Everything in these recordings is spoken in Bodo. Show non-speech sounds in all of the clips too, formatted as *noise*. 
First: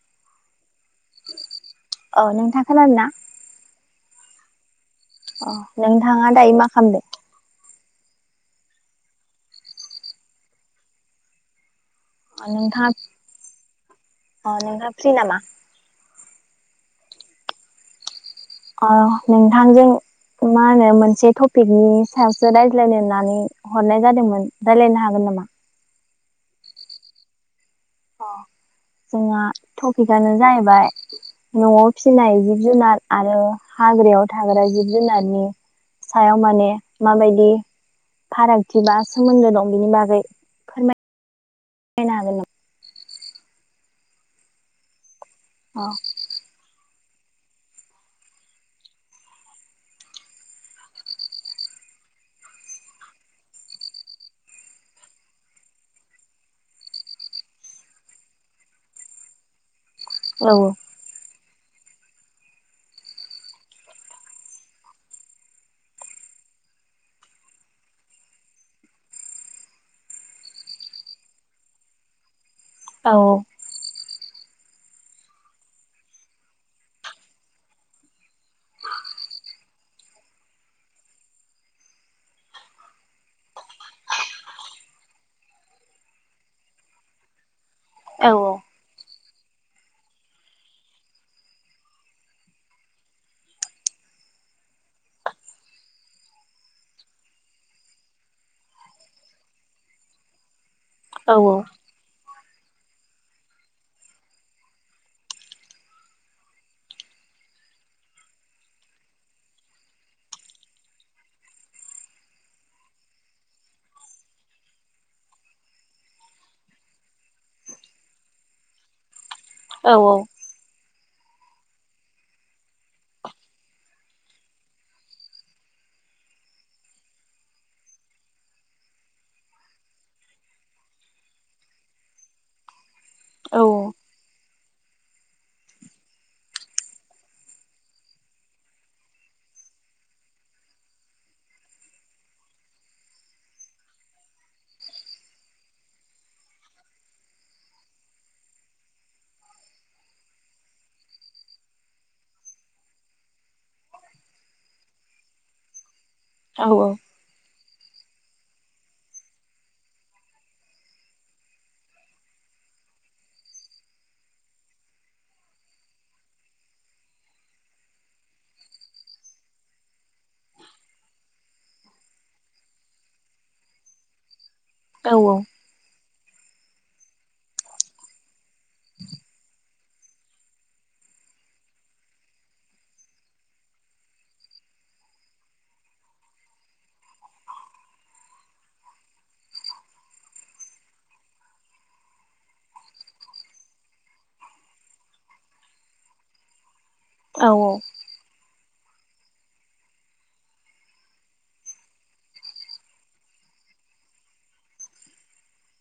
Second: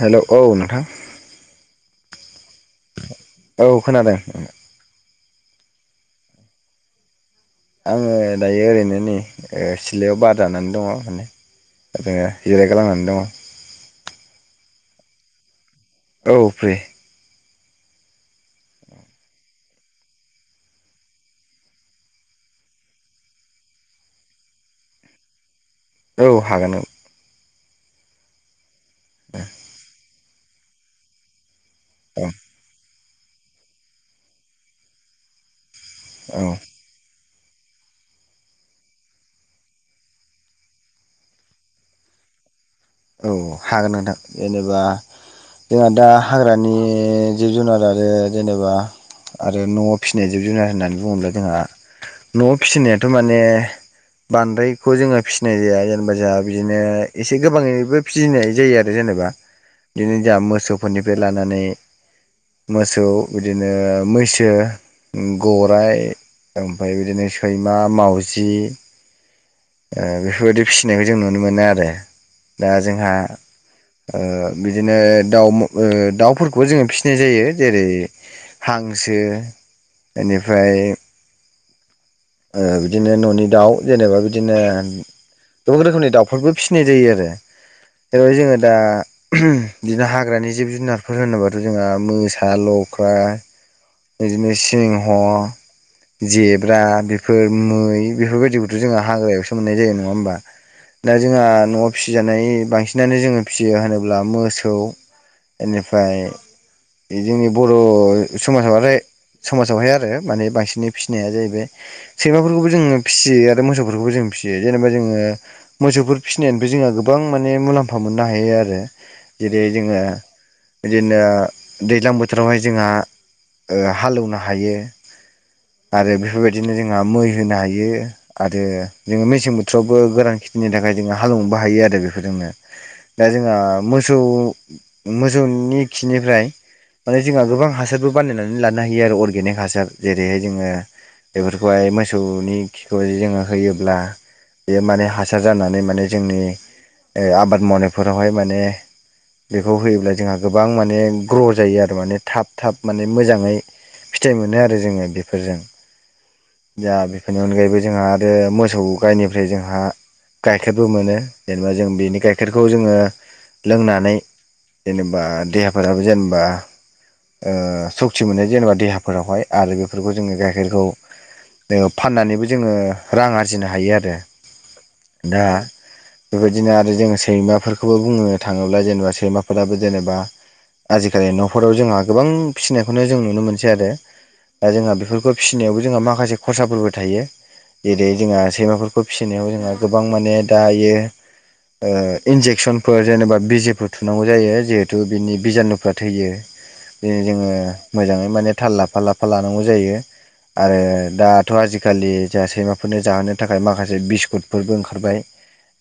हेल' औ नोंथां औ नोंथां खोनादोना औ खोनादों आ अ नोंथाङा दायो मा खालामदों आङो दायो ओरैनो नै सिलायाव बार जानानै दङ माने ओरो अ जिरायग नोंथाङा लायनानै दङ अ नोंहा फ्रि नामा औ फिरि अ नोंथांजों मा होनो मोनसे टपिकनि सायावसो रायज्लायायनानै हरनाय जादोंमोन रायज्लायनो हागोन नामा? औ हागोन औ अ जोंहा टपिकआनो जाहैबाय न'आव औ फिसिनाय जिब जुनार आरो हाग्रायाव थाग्रा जिब जुनारनि औ सायाव माने माबायदि फारागथि बा सोमोन्दो दं बेनि बागै फोरमाय औ हागोन नोंथां जेनेबा अ जोंहा दा हाग्रानि जिब जुनार आरो जेनेबा आरो न'आव फिसिनाय जिब जुनार होननानै बुङोब्ला जोंहा न'आव फिसिनायाथ' माने बांद्रायखौ जोङो फिसिनाय जाया जेनेबा जाहा बिदिनो एसे गोबाङै बो फिसिनाय जायो आरो जेनेबा बिदिनो जोंहा औ मोसौफोरनिफ्राय लानानै *inaudible* मोसौ बिदिनो मैसो उ गराइ ओमफाय बिदिनो सैमा मावजि ओ बेफोरबायदि फिसिनायखौ जों नुनो मोनो आरो दा जोंहा औ ओ बिदिनो दाउ ओ दाउफोरखौबो जोङो फिसिनाय जायो जेरै हांसो बेनिफ्राय ओ बिदिनो न'नि दाउ जेनेबा बिदिनो गोबां रोखोमनि दाउफोरबो फिसिनाय जायो आरो औ जेरैहाय जोङो दा बिदिनो हाग्रानि जिब जुनारफोर होनोबाथ' जोंहा मोसा लख्रा बिदिनो सिंह जेब्रा बेफोर मै बेफोरबायदिखौथ' जोङो हाग्रायावसो मोननाय जायो नङा होमबा दा औ जोंहा न'आव फिसि- फिसिजानाय बांसिनानो जोङो फिसियो होनोब्ला मोसौ बेनिफ्राय बे जोंनि बर' समाजावहाय समाजावहाय आरो माने बांसिनै फिसिनाया जाहैबाय सैमाफोरखौबो जोङो फिसियो आरो मोसौफोरखौबो जों फिसियो जेनेबा जोङो मोसौफोर फिसिनानैबो जोंहा गोबां माने मुलाम्फा मोननो हायो आरो जेरै जोङो औ बिदिनो दैज्लां बोथोरावहाय जोंहा ओ हालोवनो हायो आरो बेफोरबायदिनो जोंहा मै होनो हायो आरो जोङो मेसें बोथोरावबो गोरोन खिथिनि थाखाय जोङो हालोवनोबो हायो आरो बेफोरजोंनो दा जोंहा औ मोसौ मोसौ नि खिनिफ्राय माने जोंहा गोबां हासार- बो बानायनानै लानो हायो आरो अर्गेनिक हासार जेरैहाय जोङो बेफोरखौहाय मोसौनि खिखौ जोङो होयोब्ला बेयो माने हासार जानानै माने जोंनि ओ आबाद मावनायफोरावहाय माने बेखौ होयोब्ला जोंहा गोबां माने ग्र' जायो आरो माने थाब थाब माने मोजाङै फिथाइ मोनो आरो जोङो बेफोरजों औ औ दा बेफोरनि अनगायैबो जोंहा आरो मोसौ गायनिफ्राय जोंहा गाइखेरबो मोनो जेनेबा जों बेनि गाइखेरखौ जोङो लोंनानै जेनेबा देहाफोराबो जेनेबा ओ सक्ति मोनो जेनेबा देहाफोरावहाय आरो बेफोरखौ जोङो गाइखेरखौ फाननानैबो जोङो रां आरजिनो हायो आरो औ दा बेबायदिनो आरो जोङो सैमाफोरखौबो बुंनो थाङोब्ला जेनेबा सैमाफोराबो जेनेबा आजिखालि न'फोराव जोंहा गोबां फिसिनायखौनो जों नुनो मोनसै आरो दा जोंहा बेफोरखौ फिसिनायावबो जोंहा माखासे खरसाफोरबो थायो जेरै जोंहा सैमाफोरखौ फिसिनायाव जोंहा गोबां माने दायो ओ इन्जेकसनफोर जेनेबा बिजिफोर थुनांगौ जायो जिहेथु बिनि बिजानुफ्रा थैयो जोङो मोजाङै माने थाल लाफा लाफा लानांगौ जायो आरो दाथ' आजिखालि जोंहा सैमाफोरनो जाहोनो थाखाय माखासे बिस्कुटफोरबो ओंखारबाय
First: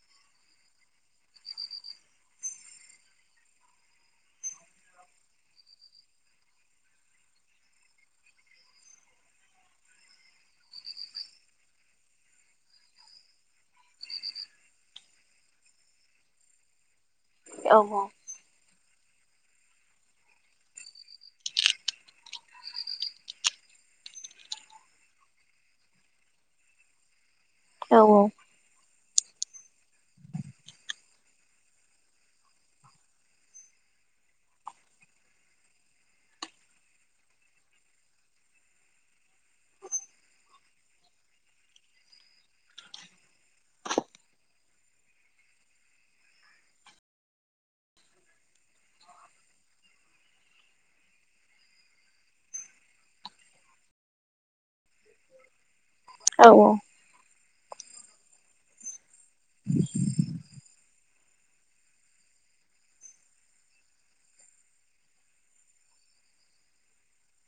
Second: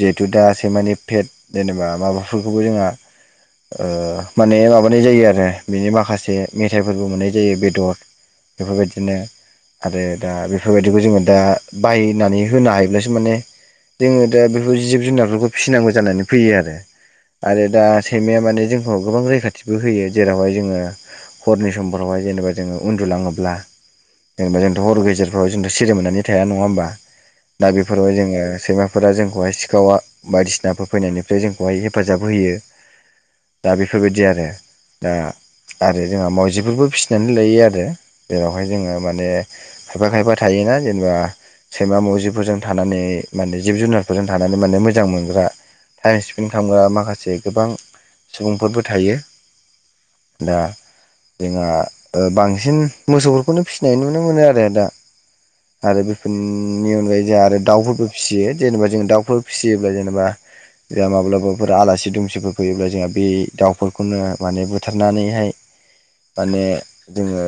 जिहेथु दा सैमानि पेट जेनेबा माबाफोरखौबो जोंहा ओ माने माबानाय जायो आरो बिनि माखासे मेथाइफोरबो मोननाय जायो बेदर बेफोरबायदिनो आरो दा बेफोरबायदिखौ जोङो दा बायनानै होनो हायोब्लासो माने जोङो दा बेफोर जिब जुनारफोरखौ फिसिनांगौ जानानै फैयो आरो आरो दा सैमाया माने जोंखौ गोबां रैखाथिबो होयो जेरावहाय जोङो हरनि समफोरावहाय जेनेबा जोङो उन्दुलाङोब्ला जेनेबा जोंथ' हर' गेजेरफ्राव जोंथ' सिरि मोननानै थाया नङा होमबा दा बेफोराव जोङो सैमा फोरा जोंखौहाय सिखावा बायदिसिनाफोर फैनायनिफ्राय जोंखौहाय हेफाजाब होयो दा बेफोरबायदि आरो दा आरो जोंहा मावजिफोरबो फिसिनानै लायो आरो जेरावहाय जोङो माने खायफा खायफा थायो। ना जेनेबा सैमा मुजिफोरजों थानानै माने जिब जुनारफोरजों थानानै माने मोजां मोनग्रा टाइम स्पेन्ड खालामग्रा माखासे गोबां सुबुंफोरबो थायो। *inaudible* दा जोंहा बांसिन मोसौफोरखौनो फिसिनाय नुनो मोनो आरो दा आरो बेफोरनि अनगायै जोंहा आरो दाउफोरबो फिसियो जेनेबा जों दाउ फोरफोर फिसियोब्ला जेनेबा जा माब्लाबाफोर आलासि दुमसिफोर फैयोब्ला जोंहा बे दाउफोरखौनो माने बुथार नानैहाय माने जोङो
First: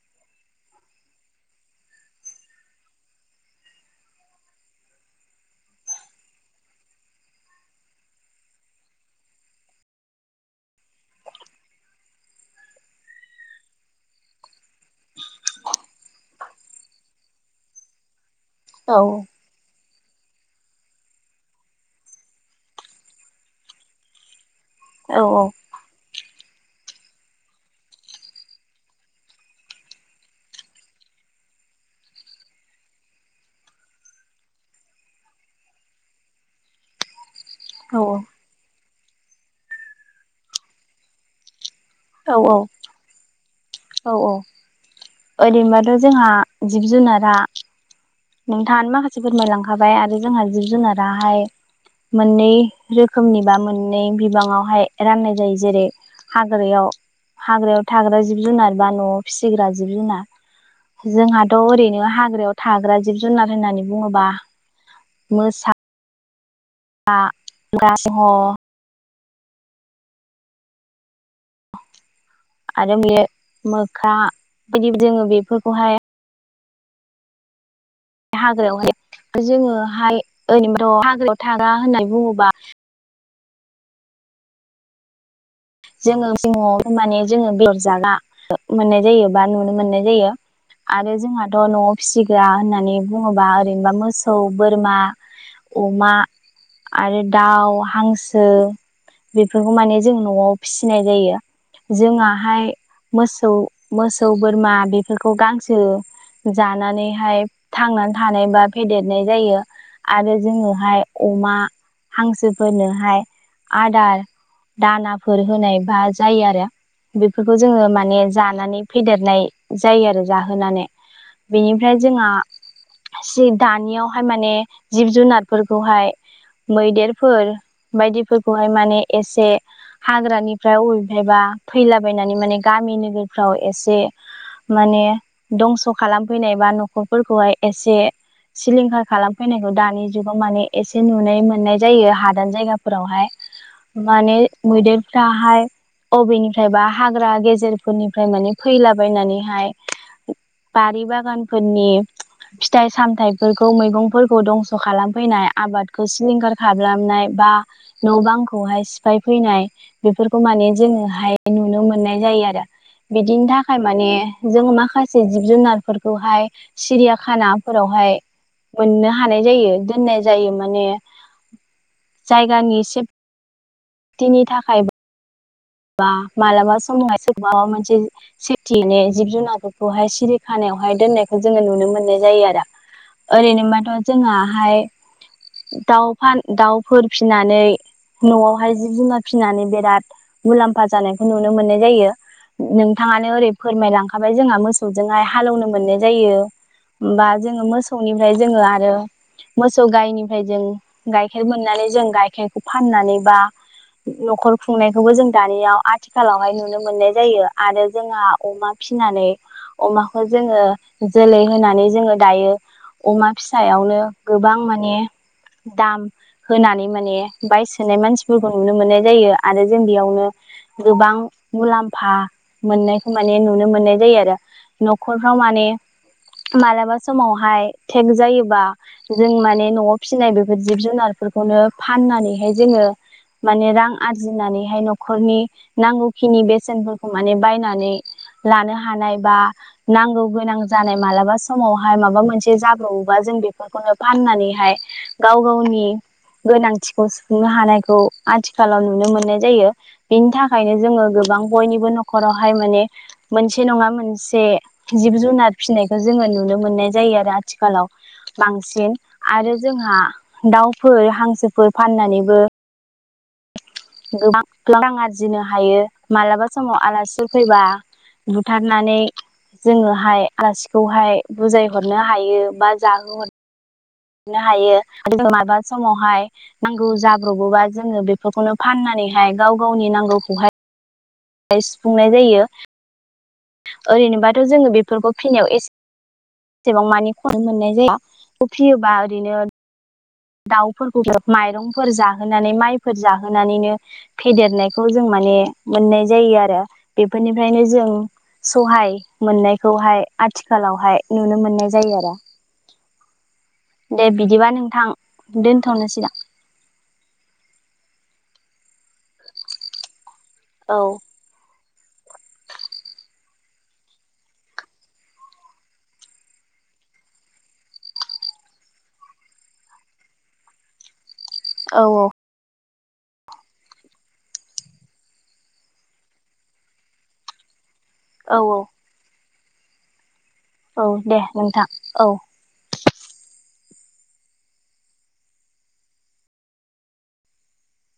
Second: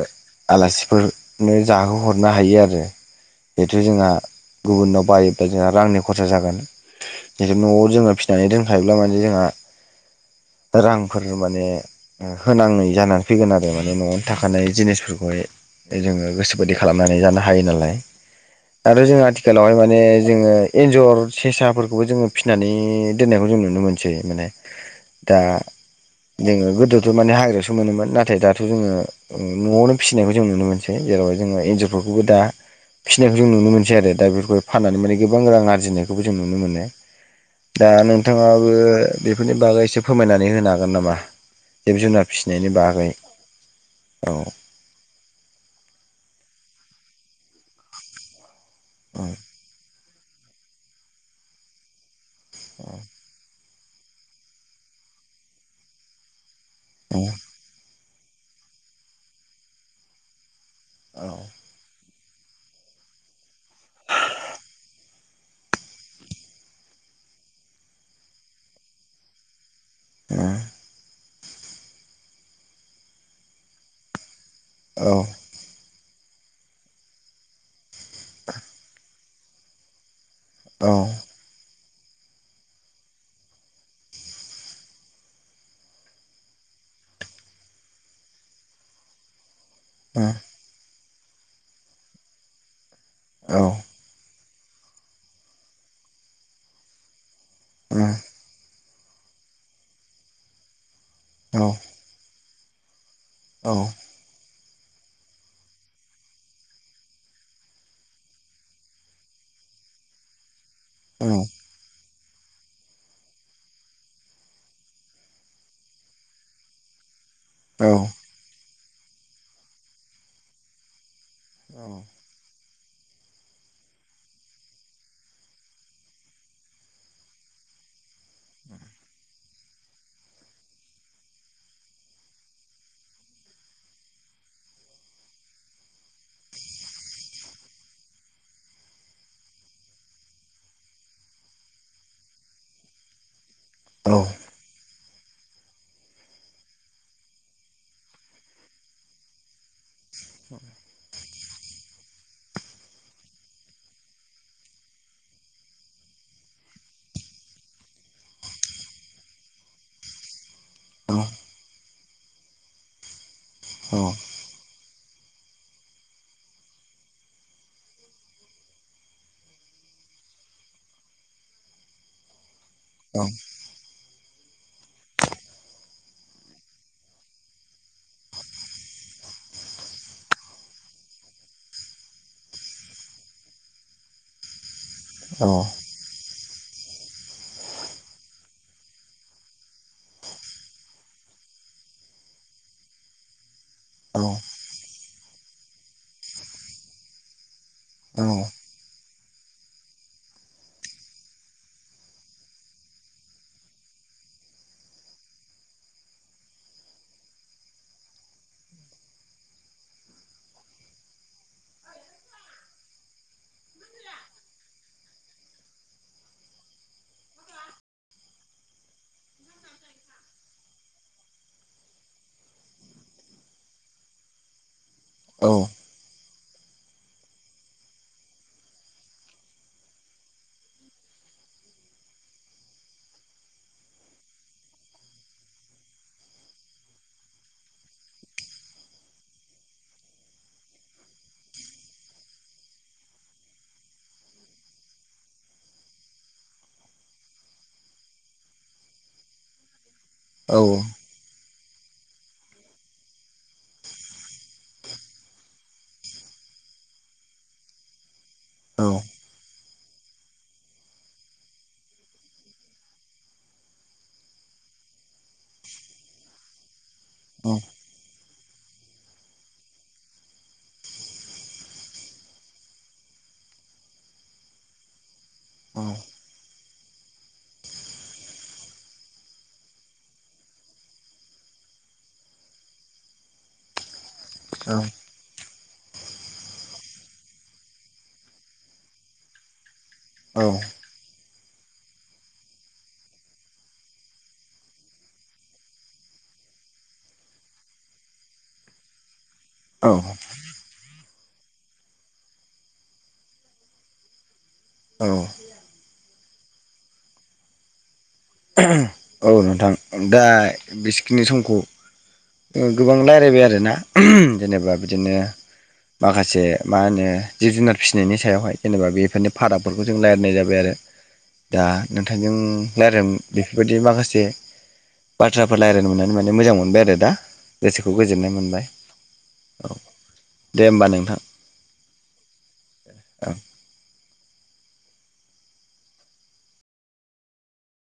आलासिफोरनो जाहोहरनो हायो आरो। बेथ' जोंहा गुबुननाव बायोब्ला जोंहा रांनि खरसा जागोन ज न'आव जोङो फिसिनानै दोनखायोब्ला माने जोंहा रांफोर माने होनाङै जानानै फैगोन आरो माने न'आवनो थाखानाय जिनिसफोरखौहाय जोङो गोसोोबायि खालामनानै जानो हायो नालाय आरो जोंङो आथिखालावहाय माने जोङो एन्जर सेसाफोरखौबो जोङो फिसिनानै दोननायखौ जों नुनो मोनसै माने। औ दा औ *inaudible* माने हाग्रायावसो मोनोमोन नाथाय दाथ' जोङो न'आवनो फिसिनायखौ जों नुनो मोनसै जेरावह जोङो एन्जरफोरखौ बेबो दा फिसिनायखौ जों नुनो मोनसै आरो दा बेफोरखौ फाननानै माने गोबां रां आरजिनायखौबो जों नुनो मोनो। दा औ नोंथाङाबो बेफोरनि बागै एसे फोरमायनानै होनो हागोन नामा? जिब जुनार फिसिनायनि बागै औ औ ओरैनोबाथ' जोंहा जिब जुनारा नोंथाङ माखासे औ फोरमायलांखाबाय आरो जोंहा जिब जुनाराहाय मोननै रोखोमनि बा मोननै बिबाङावहाय राननाय जायो जेरै हा ग्रायाव औ हाग्रायाव थाग्रा जिब जुनार बा न'आव फिसिग्रा जिब जुनार जोंहाथ' ओरैनो हाग्रायाव थाग्रा जिब जुनार होननानै बुङोबा मोसा *unintelligible* ए आरो बे मोख्रा बिदि औ जोङो बेफोरखौहाय हाग्रायावहाय जोङोहाय औ ओरैबथ' हाग्रायाव थागा होननानै बुङोबा जोङो ज माने जोङो बेदर जागा मोननाय जायोबा नुनो मोननाय औ जायो आरो जोंहाथ' न'आव फिसिग्रा होननानै बुङोबा औ ओरैनोबा मो थौ बोरमा अमा आरो दाउ हांसो बेफोरखौ माने जों न'आव फिसिनाय जायो जोंनाहाय मोसौ औ मोसौ बोरमा बेफोरखौ गांसो जानानैहाय थांनानै थानाय बा फेदेरनाय जायो आरो जोङो औ अमा हांसोफोरनोहाय दाना फोर होनाय बा जायो आरो बेफोरखौ औ जोङो माने जानानै फेदेरनाय जायो आरो जाहोनानै। बेनिफ्राय जोंहा जि दानियावहाय माने जिब जुनारफोरखौहाय मैदेरफोर बायदिफोरखौहाय माने एसे हाग्रानिफ्राय अबेहबा फैलाबायनानै माने गामि नोगोरफ्राव एसे माने दंस' खालामफैनाय बा न'खरफोरखौहाय एसे सिलिंखार खालामफैनायखौ दानि जुगाव माने एसे नुनाय मोननाय जायो हादान जायगाफोरावहाय। माने मैदेरफ्राहाय बबेनिफ्राय बा हाग्रा गेजेरफोरनिफ्राय माने फैलाबायनानैहाय बारि बागानफोरनि फिथाइ सामथायाइफोरखौ मैगंफोरखौ दंस' खालामफैनाय आबादखौ सिलिंखार खालामनाय बा न' बांखौहाय सिफाय फैनाय बेफोरखौ माने जोङोहाय नुनो मोननाय जायो आरो बि दिनि थाखाय औ माने जों माखासे से जिब जुनारफोरखौहाय सिरियाखानाफोरावहाय मोननो हानाय जायो दोननाय जायो माने जायगानि औ दिनि थाखायबो बा मालाबा समावहाय सोरखौबा मोनसे सेेपथिनि जिब जुनारफोरखौहाय सिरि खाना यावहाय दोननायखौ जोङो नुनो मोननाय जायो आरो ओरैनोबाथ' जोंहाहाय दाउफान दाउफोर फिनानै न'आवहाय जिब जुनार फिनानै बेराद मुलाम्फा जानायखौ नुनो मोननाय जायो नोंथाङानो ओरै फोरमायलांखाबाय जोंहा मोसौ जोंहाय हालौनो मोननाय जायो होमबा जोङो मोसौनिफ्राय जोङो आरो मोसौ गाइनिफ्राय जों गाइखेर मोननानै जों गाइखेरखौ फाननानै बा न'खर खुंनायखौबो जों दानियाव आथिखालावहाय नुनो मोननाय जायो आरो जोंहा अमा फिनानै अमाखौ जोङो जोलै होनानै जोङो दायो अमा फिसायावनो गोबां माने दाम होनानै माने बायसोनाय मानसिफोरखौ नुनो मोननाय जायो आरो जों बेयावनो गोबां मुलाम्फा मोननायखौ माने नुनो मोननाय जायो आरो। न'खरफ्राव माने मालाबा समावहाय थेक जायोबा जों माने न'आव फिसिनाय बेफोर जिब जुनारफोर रखौनो फाननानैहाय जोङो माने रां आरजिनानैहाय न'खरनि नांगौखिनि बेसेनफोरखौ माने बायनानै लानो हानाय बा नांगौ गोनां जानाय मालाबा समावहाय माबा मोनसे जाब्रबोबा जों बेफोरखौनो फाननानैहाय गाव गावनि गोनांथिखौ सुफुंनो हानायखौ आथिखालाव नुनो मोननाय जायो। बिनि थाखायनो जोङो गोबां बयनिबो न'खरावहाय माने मोनसे नङा मोनसे जिब जुनार फिसिनायखौ जोङो नुनो मोननाय जायो आरो आथिखालाव बांसिन आरो जोंहा दाउफोर हांसोफोर फाननानैबो गोबां गोबां रां आरजिनो हायो मालाबा समाव आलासिफोर औ फैबा बुथारनानै जोङोहाय आलासिखौहाय बुजायहरनो हायो बा जाहोहर नो हायो माबा औ समावहाय नांगौ जाब्रबोबा जोङो बेफोरखौनो फाननानैहाय गाव गावनि नांगौखौहाय सुफुंनाय जायो ओरैनोबाथ' औ जोङो बेफोरखौ फिनायाव एसे एसेबां मानि खस्थ मोननाय जाया बेखौ फियोबा ओरैनो औ दाउफोरखौ माइरंफोर जाहोनानै माइफोर जाहोनानैनो फेदेरनायखौ जों माने मोननाय जा- यो आरो बेफोरनिफ्रायनो जों सहाय औ मोननायखौहाय आथिखालावहाय नुनो मोननाय जायो आरो दे बिदिबा नोंथां औ दोनथ'नोसै ना औ नोंथां दा औ बिसेखिनि समखौ ओ गोबां रायलायबाय आरोना जेनेबा बिदिनो माखासे मा होनो जिब जुनार फिसिनायनि सायावहाय जेनेबा बेफोरनि फारागफोरखौ जों रायलायनाय जाबाय आरो दा औ नोंथांजों रायलाय बेफोरबायदि माखासे बाथ्राफोर रायलायनो मोननानै माने मोजां मोनबाय आरो दा गोसोखौ गोजोननाय औ मोनबाय औ दे होमबा औ नोंथां दे औ औ